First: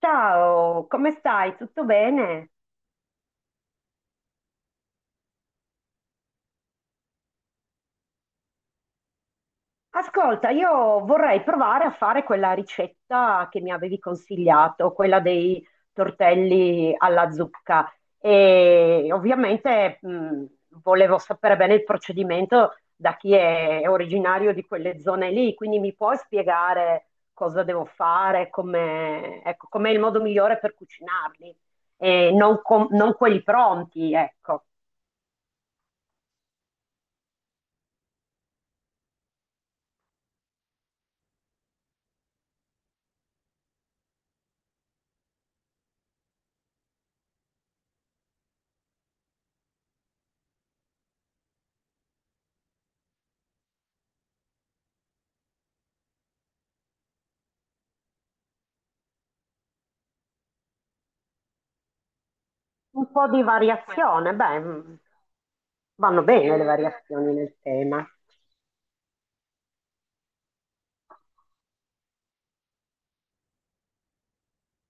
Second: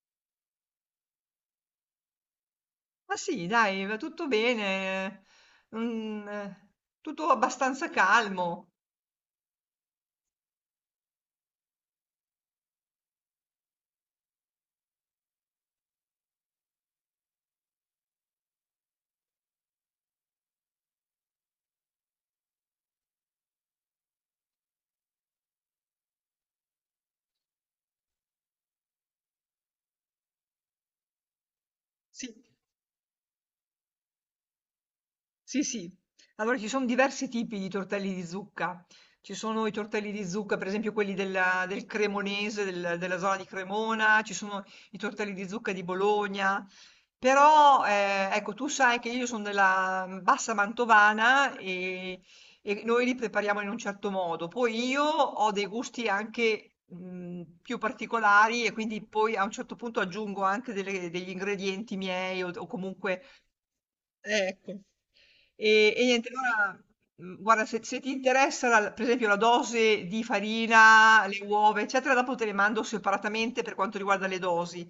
Ciao, come stai? Tutto bene? Ma sì, dai, va tutto bene, mhmm, tutto abbastanza calmo. Ascolta, io vorrei provare a fare quella ricetta che mi avevi consigliato, quella dei tortelli alla zucca. E ovviamente volevo sapere bene il procedimento da chi è originario di quelle zone lì, quindi mi puoi spiegare cosa devo fare, come, ecco, com'è il modo migliore per cucinarli e Sì. non, non quelli pronti, ecco. Sì, sì. Allora ci sono diversi tipi di tortelli di zucca. Ci sono i tortelli di zucca, per esempio del Cremonese, della zona di Cremona, ci sono i tortelli di zucca di Bologna. Però, ecco, tu sai che io sono della bassa mantovana e noi li prepariamo in un certo modo. Poi io ho dei gusti anche più particolari e quindi poi a un certo punto aggiungo anche degli ingredienti miei o Un comunque... po' di variazione, beh, Ecco. E vanno niente, bene le allora, variazioni nel guarda, se tema. ti interessa, per esempio, la dose di farina, le uova, eccetera, dopo te le mando separatamente per quanto riguarda le dosi.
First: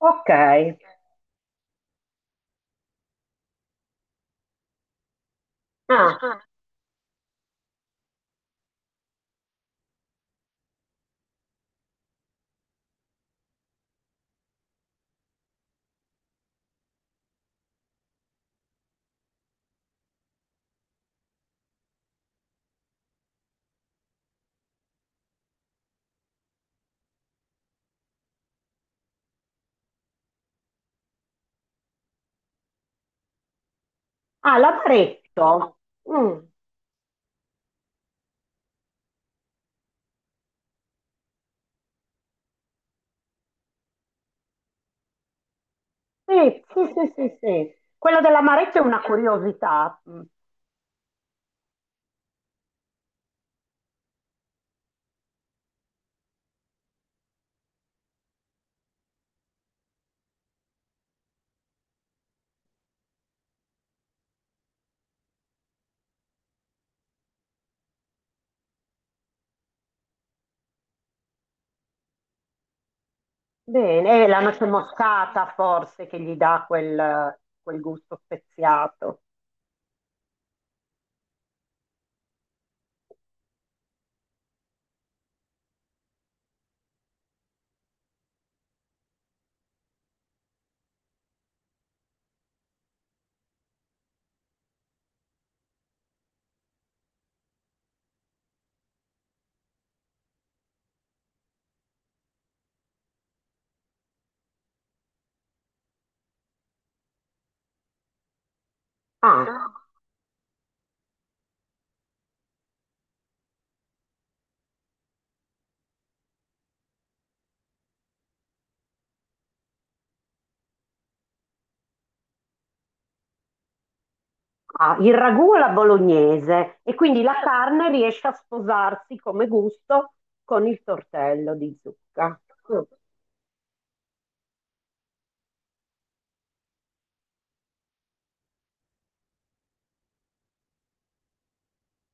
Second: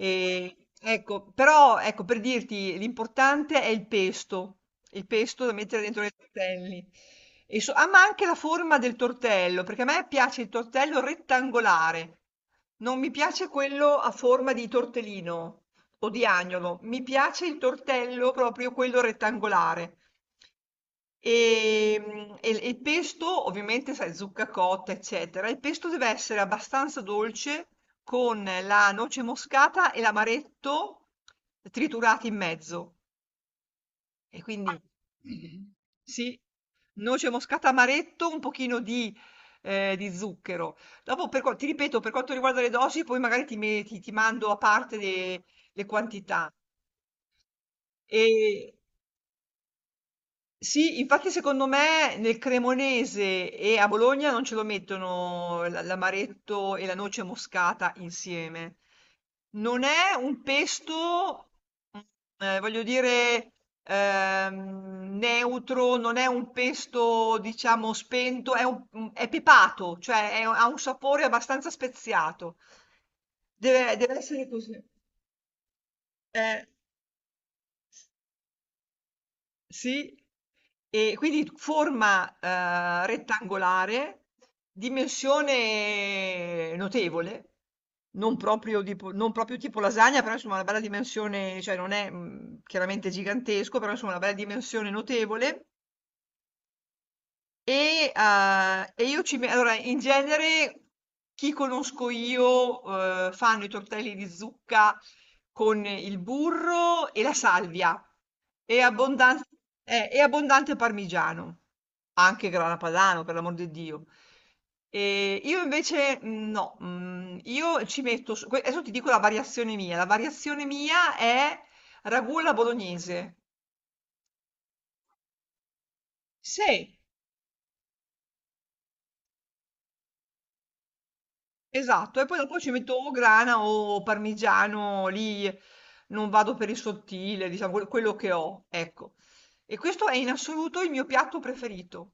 Ok. ecco, però, ecco, per dirti, l'importante è il pesto da mettere dentro nei Ah, tortelli. Ah, ma anche la forma del tortello, perché a me piace il tortello rettangolare, non mi piace quello a forma di tortellino o di agnolo. Mi piace il tortello, proprio quello rettangolare. E, mm, e il pesto, ovviamente, sai, zucca cotta, eccetera. Il pesto deve essere abbastanza dolce con la noce moscata e l'amaretto triturati in mezzo. E ah, quindi, mhm, l'amaretto. sì, Mm, noce moscata, amaretto, un pochino di zucchero. Dopo, ti ripeto, per quanto riguarda le dosi, poi magari ti mando a parte le quantità. sì, sì, sì, sì, sì. Quello Ehm, dell'amaretto è una curiosità. Mm, sì, infatti secondo me nel cremonese e a Bologna non ce lo mettono l'amaretto e la noce moscata insieme. Non è un pesto, mhmm, voglio dire, neutro, non è un pesto diciamo spento, è un mhmm, è pepato, cioè è ha un sapore abbastanza speziato. Deve bene, e la essere noce così. moscata forse che gli Eh. dà quel, quel gusto speziato. Sì, e quindi forma, rettangolare, dimensione notevole, non proprio tipo lasagna, però insomma una bella dimensione, cioè non è, mhmm, chiaramente gigantesco, però insomma una bella dimensione notevole. E io ci me allora in genere chi conosco io, fanno i tortelli di zucca con il burro e la salvia e abbondan Ah, e abbondante parmigiano, anche grana padano per l'amor di Dio. Io invece no, mhmm, io ci metto s que adesso ti dico la variazione mia. La variazione mia è ragù alla bolognese. ah, il ragù alla bolognese e Sì. quindi la carne riesce a sposarsi come gusto con il tortello di Esatto, e poi zucca. dopo ci Mm. metto o grana o parmigiano, lì non vado per il sottile, diciamo quello che ho, ecco. E questo è in assoluto il mio piatto preferito.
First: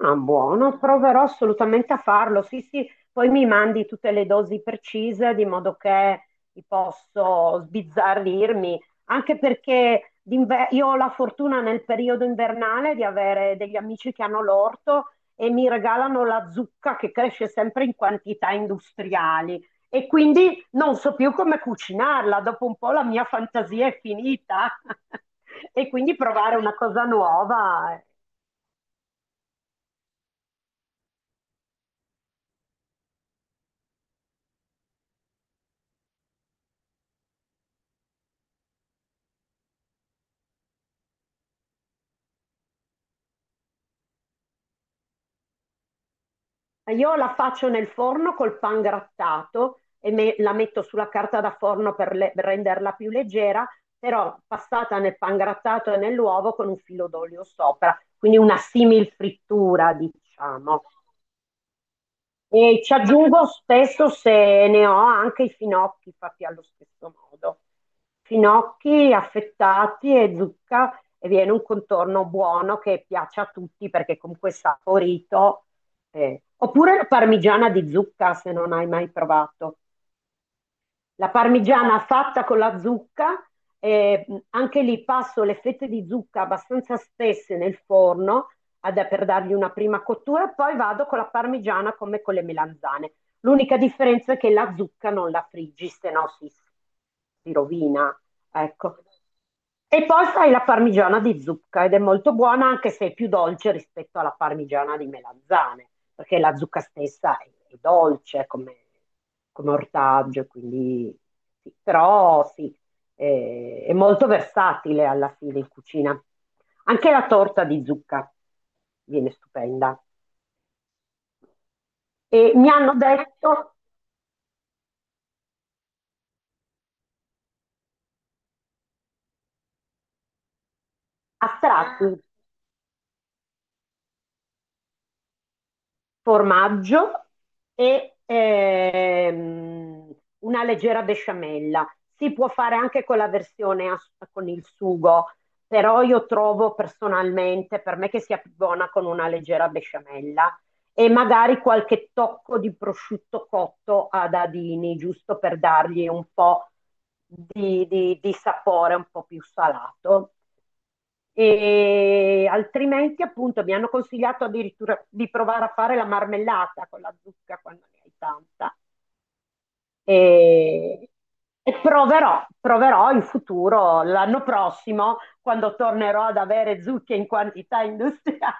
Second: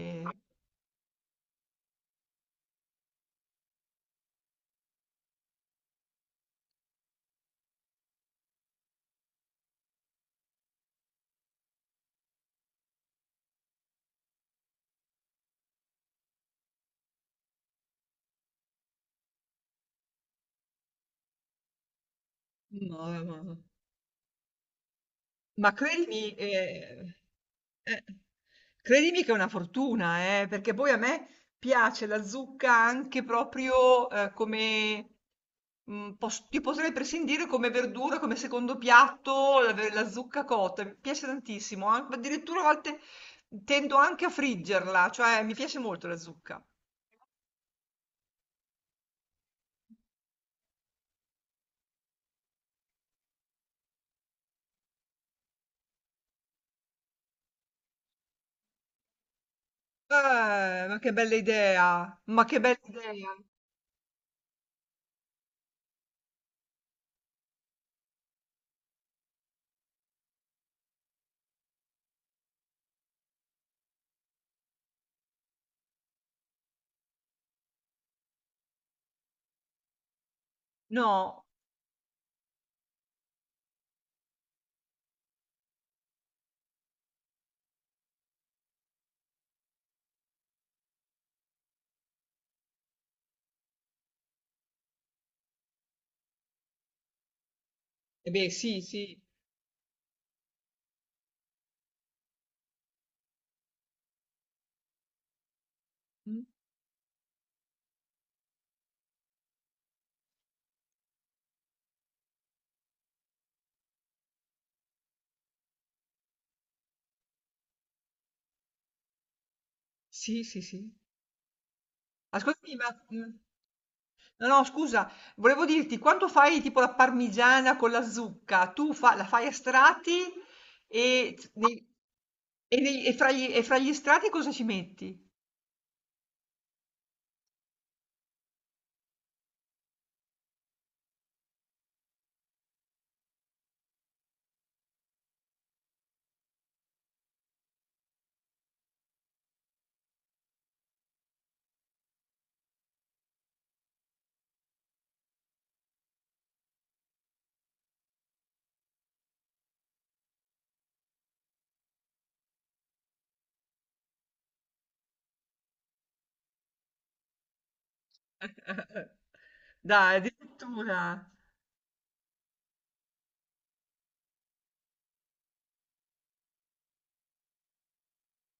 Ah, buono, proverò assolutamente a farlo. Sì, sì, poi mi mandi tutte le dosi precise di modo che li posso sbizzarrirmi, anche perché io ho la fortuna nel periodo invernale di avere degli amici che hanno l'orto e mi regalano la zucca che cresce sempre in quantità industriali e quindi non so più come cucinarla, dopo un po' la No, mia no, no. fantasia è finita Ma e quindi credimi, provare una cosa nuova. eh, credimi che è una fortuna, perché poi a me piace la zucca anche proprio, come mhmm, pos ti potrei prescindere come verdura, come secondo piatto, la zucca cotta, mi piace tantissimo, an addirittura a volte tendo anche a friggerla, cioè mi piace molto la zucca. Io la faccio nel forno col pan grattato e la metto sulla carta da forno per, per renderla più leggera, però passata nel pan grattato e nell'uovo con un filo d'olio sopra, quindi una simil frittura, diciamo. Ma che bella idea, ma che bella E ci idea. aggiungo spesso se ne ho anche i finocchi fatti allo stesso modo. Finocchi affettati e zucca e viene un contorno buono che piace a tutti perché comunque è saporito. Eh. Oppure la parmigiana di zucca se non hai mai provato. La No. parmigiana fatta con la zucca, anche lì passo le fette di zucca abbastanza spesse nel forno per dargli una prima cottura, e poi vado con la parmigiana come con le melanzane. L'unica differenza è che la zucca non la friggi, se no si, si rovina. Eh beh, sì, Ecco. sì. E poi fai la parmigiana di zucca ed è molto buona anche se è più dolce rispetto alla parmigiana di melanzane perché Mh. la zucca stessa è dolce come, come ortaggio, quindi sì. Però sì, è molto versatile alla fine in cucina. Anche la torta di zucca viene stupenda. Sì, sì, sì. E mi Ascoltami, ma hanno mhmm, detto no, no scusa, volevo dirti, quando fai tipo la parmigiana con la zucca, tu fa la fai a strati e z a nei tratti, e fra gli strati cosa ci metti? formaggio e una leggera besciamella. Si può fare anche con la versione con il sugo, però io trovo personalmente per me che sia più buona con una leggera besciamella e magari qualche tocco di prosciutto cotto a dadini, giusto per dargli un po' di, di sapore un po' più salato e altrimenti appunto mi hanno consigliato addirittura di provare a fare la marmellata con la zucca quando ne hai tanta Dai, e, addirittura. e proverò, proverò in futuro, l'anno prossimo, quando tornerò ad avere zucche in quantità industriale.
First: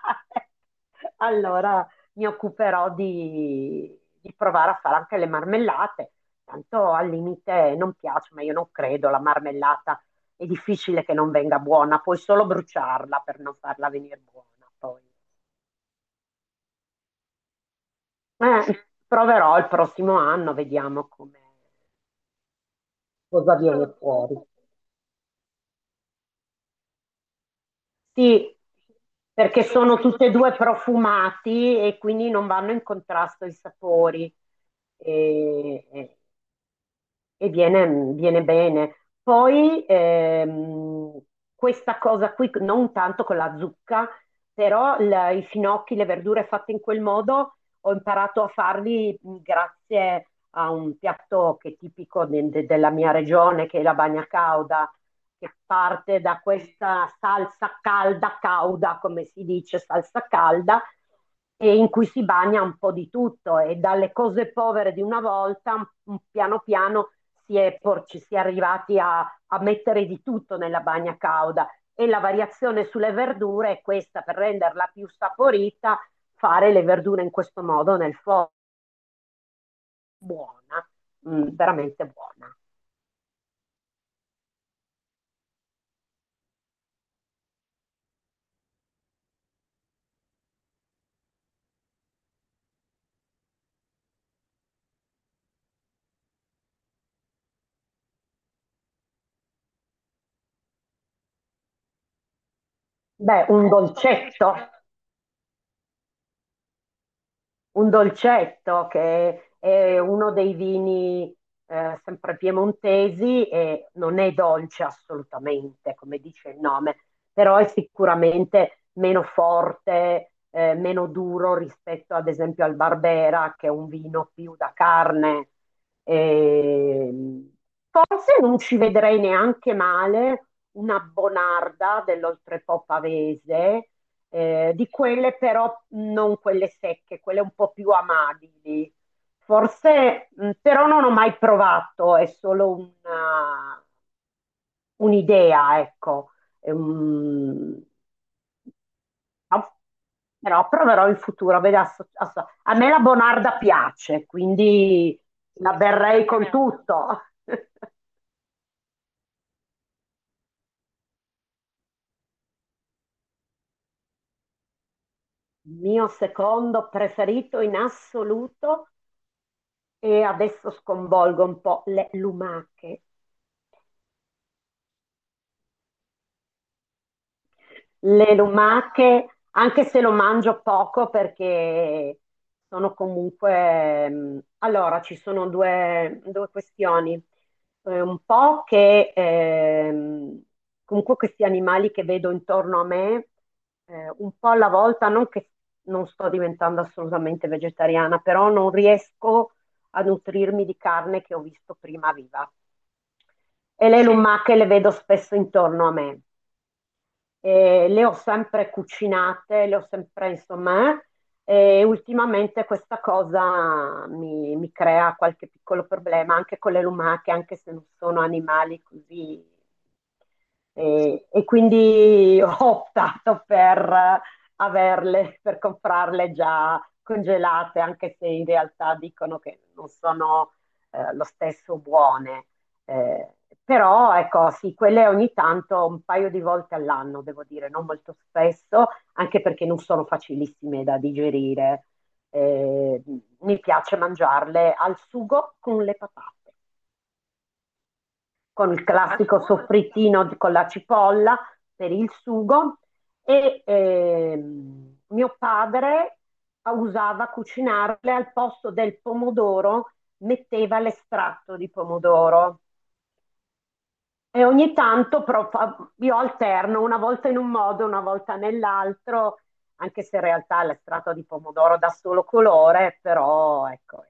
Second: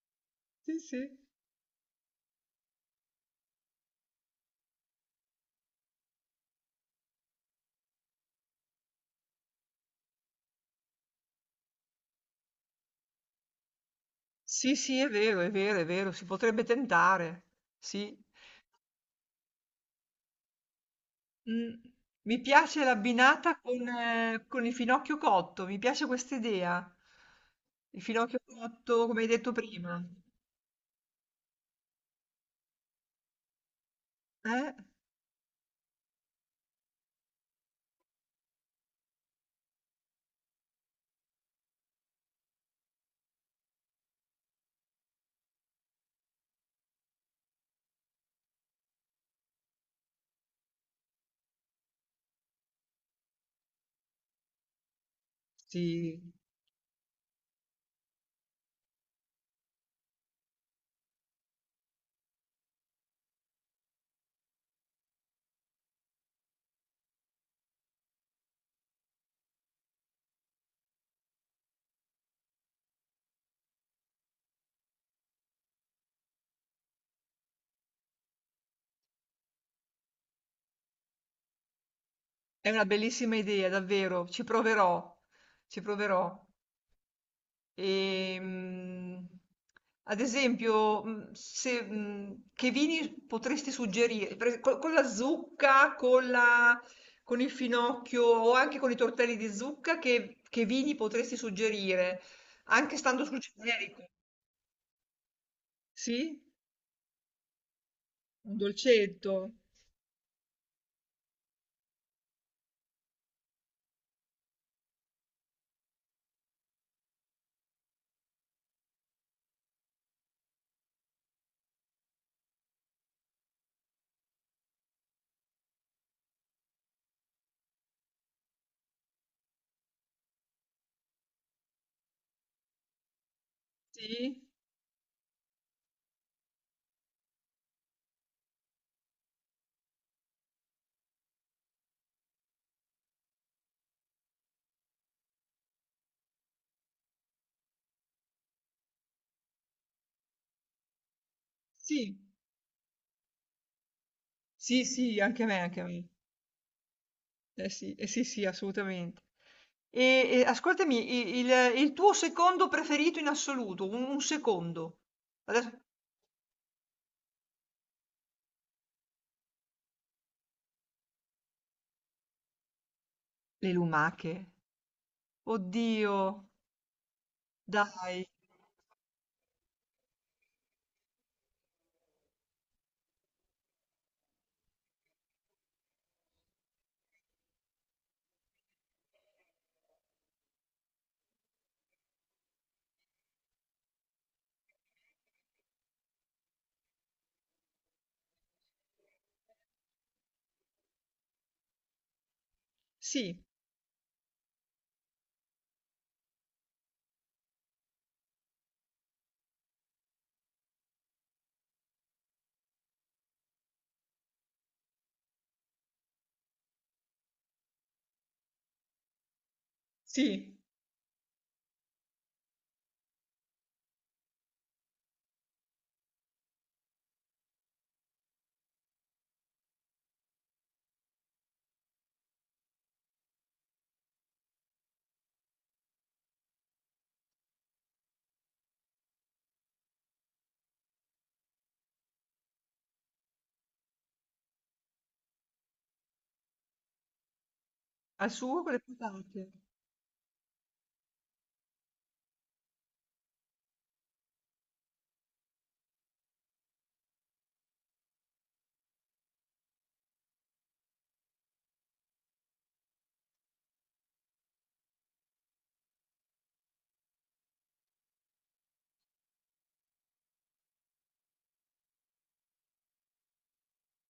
Sì, sì. Allora mi occuperò di provare a fare anche le marmellate. Tanto al limite non piace, ma io non credo, la marmellata è difficile che non venga buona, puoi solo bruciarla per non farla venire buona Sì, sì, poi. è vero, è vero, è vero, si potrebbe tentare. Sì. Proverò il prossimo anno, vediamo come, Mh, mi piace cosa l'abbinata viene fuori. Con il finocchio cotto, mi piace questa idea. Il finocchio Sì, cotto, come hai detto perché sono prima. tutti e tutti due profumati e quindi non vanno in contrasto i sapori Eh? e, e viene, viene bene. Poi questa cosa qui, non tanto con la zucca, però i finocchi, le verdure fatte in quel modo, ho imparato a farli grazie a un piatto che è tipico della mia regione, che è la bagna cauda che Sì. parte da questa salsa calda, cauda, come si dice, salsa calda, e in cui si bagna un po' di tutto e dalle cose povere di una volta, piano piano si è, ci si è arrivati a, a mettere di tutto nella bagna cauda e la variazione sulle verdure è questa, per renderla più saporita, fare le verdure in questo modo nel forno, buona, mm, veramente buona. È una bellissima idea, davvero, ci proverò, ci proverò. Ehm, ad esempio, se, che vini potresti suggerire? Con, la zucca, con il finocchio o anche con i tortelli di zucca, che vini potresti suggerire? Anche stando sul Beh, un generico. dolcetto. Sì? Un Un dolcetto dolcetto? che è uno dei vini sempre piemontesi e non è dolce assolutamente, come dice il nome, però è sicuramente meno forte, meno duro rispetto ad esempio al Barbera, che è un vino più da carne. Ehm, Forse non ci vedrei neanche male una bonarda dell'oltrepò pavese, Sì? Di quelle però non quelle secche, quelle un po' più amabili. Forse, però non ho mai provato, è solo una- un'idea, ecco. Ehm, ma- però proverò in futuro. Vedi, Sì, a me la bonarda piace, sì, sì, quindi anche a me, la anche a me. berrei con tutto. Sì, eh sì, sì, assolutamente. E ascoltami, il tuo secondo preferito in assoluto, un secondo. Il Adesso- mio secondo preferito in assoluto e adesso sconvolgo un po' le lumache. Le lumache. Oddio, dai. Le lumache, anche se lo mangio poco perché sono comunque... allora, ci sono due, due questioni. Un po' che comunque questi animali che vedo intorno a me, un po' alla volta, non che non sto diventando assolutamente vegetariana, però non riesco a nutrirmi di carne che ho visto prima viva. Sì, E le sì, lumache le vedo spesso intorno a me le ho sempre cucinate, le ho sempre, insomma, e ultimamente questa cosa mi, mi crea qualche piccolo problema anche con le lumache, anche se non sono animali così sì, e quindi ho optato per averle, per comprarle già congelate, anche se in realtà dicono che non sono lo stesso buone. Eh, però ecco, sì, quelle ogni tanto, un paio di volte all'anno, devo dire, non molto spesso, anche perché non sono facilissime da digerire. Eh, mi piace mangiarle al sugo con le patate al suo con con le il classico patate. soffrittino con la cipolla per il sugo e mio padre usava cucinarle al posto del pomodoro, metteva l'estratto di pomodoro e ogni tanto però io alterno una volta in un modo, una volta nell'altro, anche se in realtà l'estratto di pomodoro dà solo colore, però ecco,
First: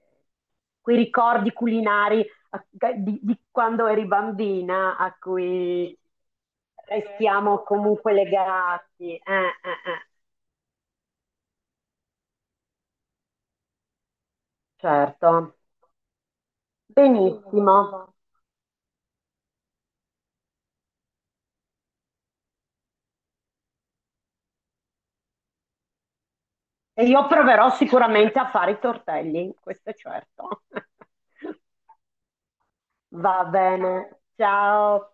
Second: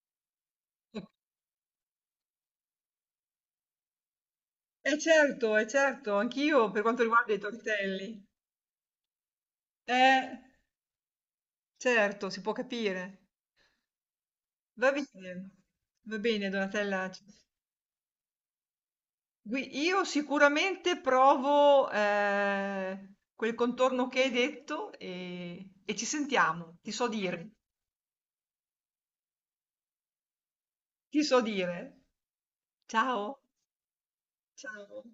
quei ricordi culinari a- di quando eri bambina a Certo, eh cui certo, anch'io per quanto riguarda i restiamo comunque tortelli. legati. Eh, certo, si può capire. Va bene, Certo, va bene, Donatella. benissimo. Gui- Io sicuramente provo quel contorno che hai detto e ci sentiamo, ti E so io dire, proverò sicuramente a fare i tortelli, questo è certo. ti so dire. Va Ciao, bene, ciao. ciao.